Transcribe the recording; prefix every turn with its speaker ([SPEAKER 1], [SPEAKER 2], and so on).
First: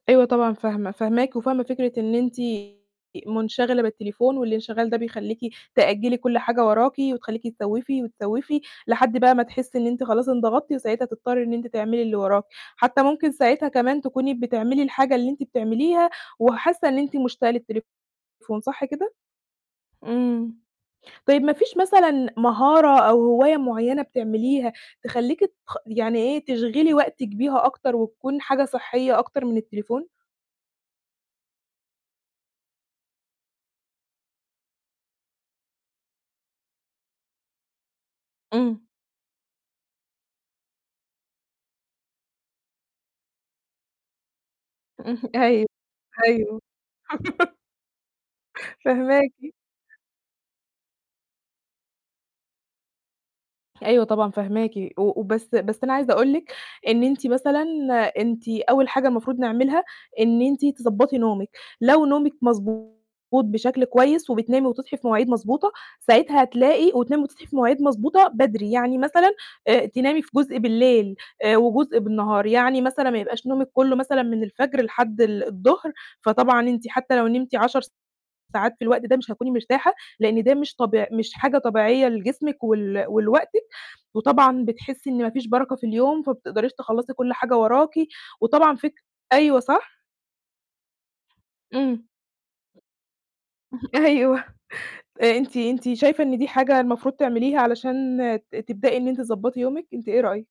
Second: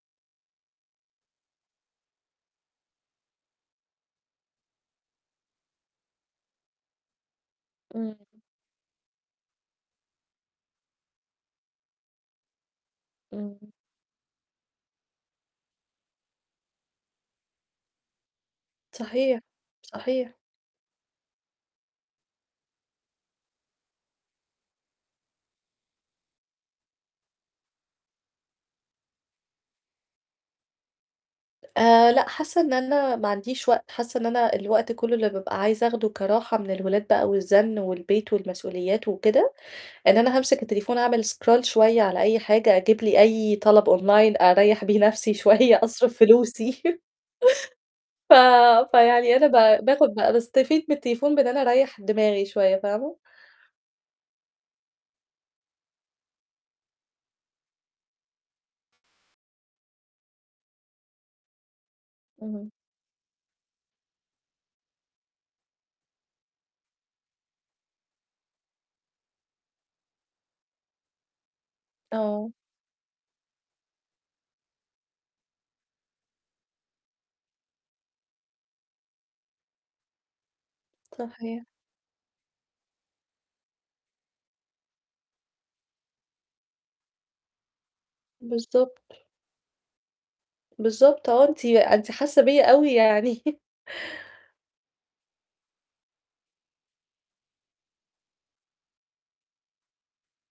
[SPEAKER 1] أيوه طبعًا فاهمة، فاهماكِ وفاهمة فكرة إن أنتِ منشغلة بالتليفون والإنشغال ده بيخليكِ تأجّلي كُلّ حاجة وراكِ، وتخليكِ تسوّفي
[SPEAKER 2] امم.
[SPEAKER 1] وتسوّفي، لحد بقى ما تحسي إن أنتِ خلاص انضغطتِ، وساعتها تضطّري إن أنتِ تعملي اللي وراكِ، حتى ممكن ساعتها
[SPEAKER 2] امم.
[SPEAKER 1] كمان تكوني بتعملي الحاجة اللي أنتِ بتعمليها، وحاسة إن أنتِ مشتاقة للتليفون صح كده؟
[SPEAKER 2] صحيح، صحيح.
[SPEAKER 1] امم. طيب مفيش مثلًا مهارة أو هواية معيّنة بتعمليها تخليكِ تـخ يعني إيه تشغِلِي وقتِك بيها أكتر وتكون حاجة صحّية أكتر من التليفون؟
[SPEAKER 2] آآ، لأ، حاسة إن أنا ما عنديش وقت، حاسة إن أنا الوقت كُلّه اللي بابقى عايزة أخدُه كراحة من الولاد بقى والزَنّ والبيت
[SPEAKER 1] امم.
[SPEAKER 2] والمسؤوليات وكده، إن أنا هامسك التليفون أعمل scroll شوية على أي حاجة، أجيب لي أي طَلَب online أريّح بيه نفسي
[SPEAKER 1] أيوه،
[SPEAKER 2] شوية، أصرِف
[SPEAKER 1] أيوه،
[SPEAKER 2] فلوسي. ف
[SPEAKER 1] فاهماكِ.
[SPEAKER 2] فيعني أنا ب باخد بقى باستفيد من التليفون بإن أنا أريّح دماغي شوية، فاهمه؟
[SPEAKER 1] أيوه طبعًا، فاهماكِ، و بس بس أنا عايزة أقول لِك إن أنتِ مثلًا، أنتِ أول حاجة المفروض نعملها إن أنتِ تضبّطي نومِك، لو نومِك
[SPEAKER 2] امم.
[SPEAKER 1] مضبوط بشكل كويس، وبتنامي وتصحي في مواعيد مضبوطة، ساعتها هتلاقي وتنامي وتصحي في مواعيد مضبوطة بدري، يعني مثلًا، آآ، تنامي في جزء بالليل، آآ، وجزء بالنهار،
[SPEAKER 2] آه.
[SPEAKER 1] يعني مثلًا ما يبقاش نومِك كُلُّه مثلًا من الفجر لحد ال الضهر، فطبعًا أنتِ حتى لو نمتِ 10 ساعات في الوقت ده مش هتكوني مرتاحة، لأن ده مش طبيع مش حاجة
[SPEAKER 2] صحيح.
[SPEAKER 1] طبيعية لجسمِك ول ولوقتِك، وطبعًا بتحسي إن مفيش بَرَكة في اليوم، فما بتقدريش تخلّصي كُلّ حاجة وراكِ، وطبعًا فك
[SPEAKER 2] بالضبط.
[SPEAKER 1] أيوه صح؟
[SPEAKER 2] بالضبط، آه، أنتِ
[SPEAKER 1] امم.
[SPEAKER 2] أنتِ حاسة بيّا أوي يعني
[SPEAKER 1] أيوه. آآ، أنتِ، أنتِ شايفة إن دي حاجة المفروض تعمليها علشان تبدئي إن أنتِ تضبّطي يومِك؟ أنتِ إيه رأيِك؟